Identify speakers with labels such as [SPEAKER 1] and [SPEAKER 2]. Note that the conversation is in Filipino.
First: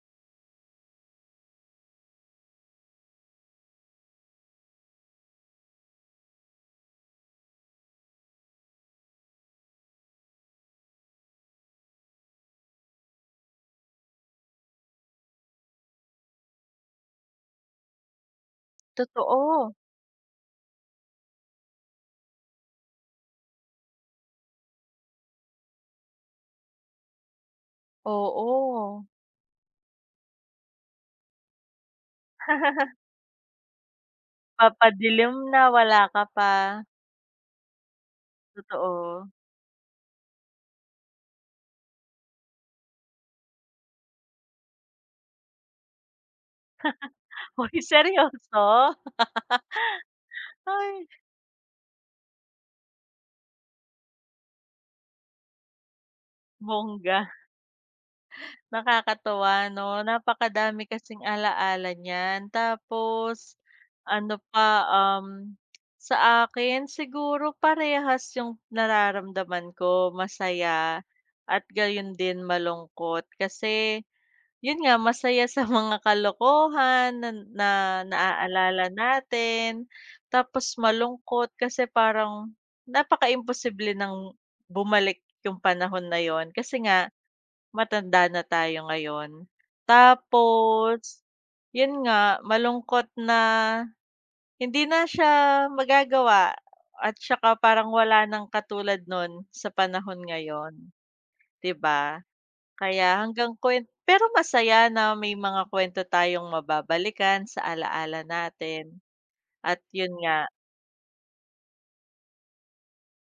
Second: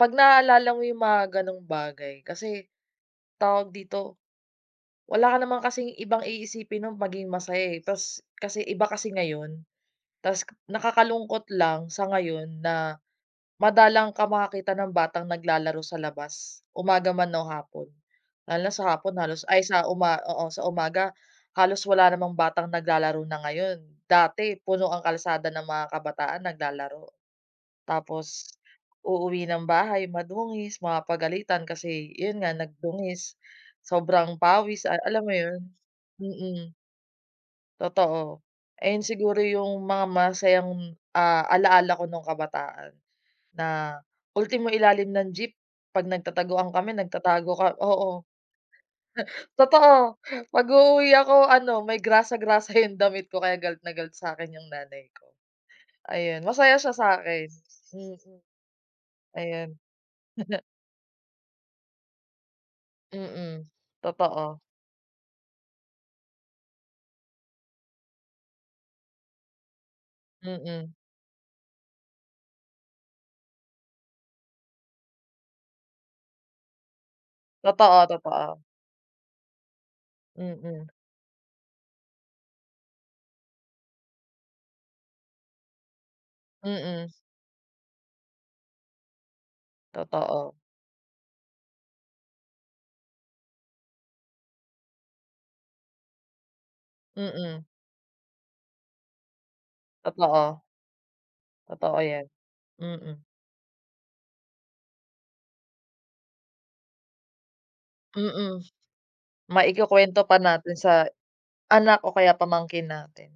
[SPEAKER 1] 'Pag naaalala mo yung mga ganung bagay kasi, tawag dito? Wala ka naman kasing ibang iisipin nung maging masaya eh, tas kasi iba kasi ngayon. Tas nakakalungkot lang sa ngayon, na madalang ka makakita ng batang naglalaro sa labas, umaga man o hapon. Lalo na sa hapon halos ay
[SPEAKER 2] Totoo.
[SPEAKER 1] sa uma oo sa umaga halos wala namang batang naglalaro na ngayon, dati puno ang kalsada ng mga kabataan naglalaro. Tapos,
[SPEAKER 2] Oo.
[SPEAKER 1] uuwi ng bahay madungis, mapapagalitan kasi yun nga nagdungis, sobrang pawis ay alam mo
[SPEAKER 2] Papadilim
[SPEAKER 1] yun?
[SPEAKER 2] na wala ka
[SPEAKER 1] Mm.
[SPEAKER 2] pa.
[SPEAKER 1] Totoo. Ayan
[SPEAKER 2] Totoo.
[SPEAKER 1] siguro yung mga masasayang ah, alaala ko nung kabataan. Na ultimo ilalim ng jeep pag nagtataguan kami nagtatago ka
[SPEAKER 2] Hoy
[SPEAKER 1] oo.
[SPEAKER 2] seryoso?
[SPEAKER 1] Totoo,
[SPEAKER 2] Hay.
[SPEAKER 1] pag-uuwi ako ano may grasa, grasa yung damit ko kaya galit na galit sa'kin yung nanay ko. Ayun masaya siya
[SPEAKER 2] Bongga.
[SPEAKER 1] sa'kin. Hmm.
[SPEAKER 2] Nakakatuwa
[SPEAKER 1] Ayun.
[SPEAKER 2] no napakadami kasing alaala niyan. Tapos
[SPEAKER 1] Mm,
[SPEAKER 2] ano
[SPEAKER 1] totoo.
[SPEAKER 2] pa, um, sa akin siguro parehas yung nararamdaman ko,
[SPEAKER 1] Mm.
[SPEAKER 2] masaya at gayon din malungkot. Kasi yun nga masaya sa mga kalokohan nan na
[SPEAKER 1] Totoo, totoo.
[SPEAKER 2] naaalala natin. Tapos
[SPEAKER 1] Mm.
[SPEAKER 2] malungkot kasi parang napakaimposible nang bumalik yung panahon na yun. Kasi nga,
[SPEAKER 1] Mm.
[SPEAKER 2] matanda na tayo ngayon.
[SPEAKER 1] Totoo.
[SPEAKER 2] Tapos yun nga malungkot na hindi na siya magagawa at tsaka
[SPEAKER 1] Mm.
[SPEAKER 2] parang wala nang katulad nun sa panahon
[SPEAKER 1] Totoo.
[SPEAKER 2] ngayon. 'Di
[SPEAKER 1] Totoo
[SPEAKER 2] ba?
[SPEAKER 1] yan,
[SPEAKER 2] Kaya
[SPEAKER 1] mm.
[SPEAKER 2] hanggang kuwen pero masaya na may mga kwento tayong mababalikan sa alaala
[SPEAKER 1] Mm.
[SPEAKER 2] natin at yun
[SPEAKER 1] Maikukuwento pa
[SPEAKER 2] nga.
[SPEAKER 1] natin sa anak o kaya pamangkin natin.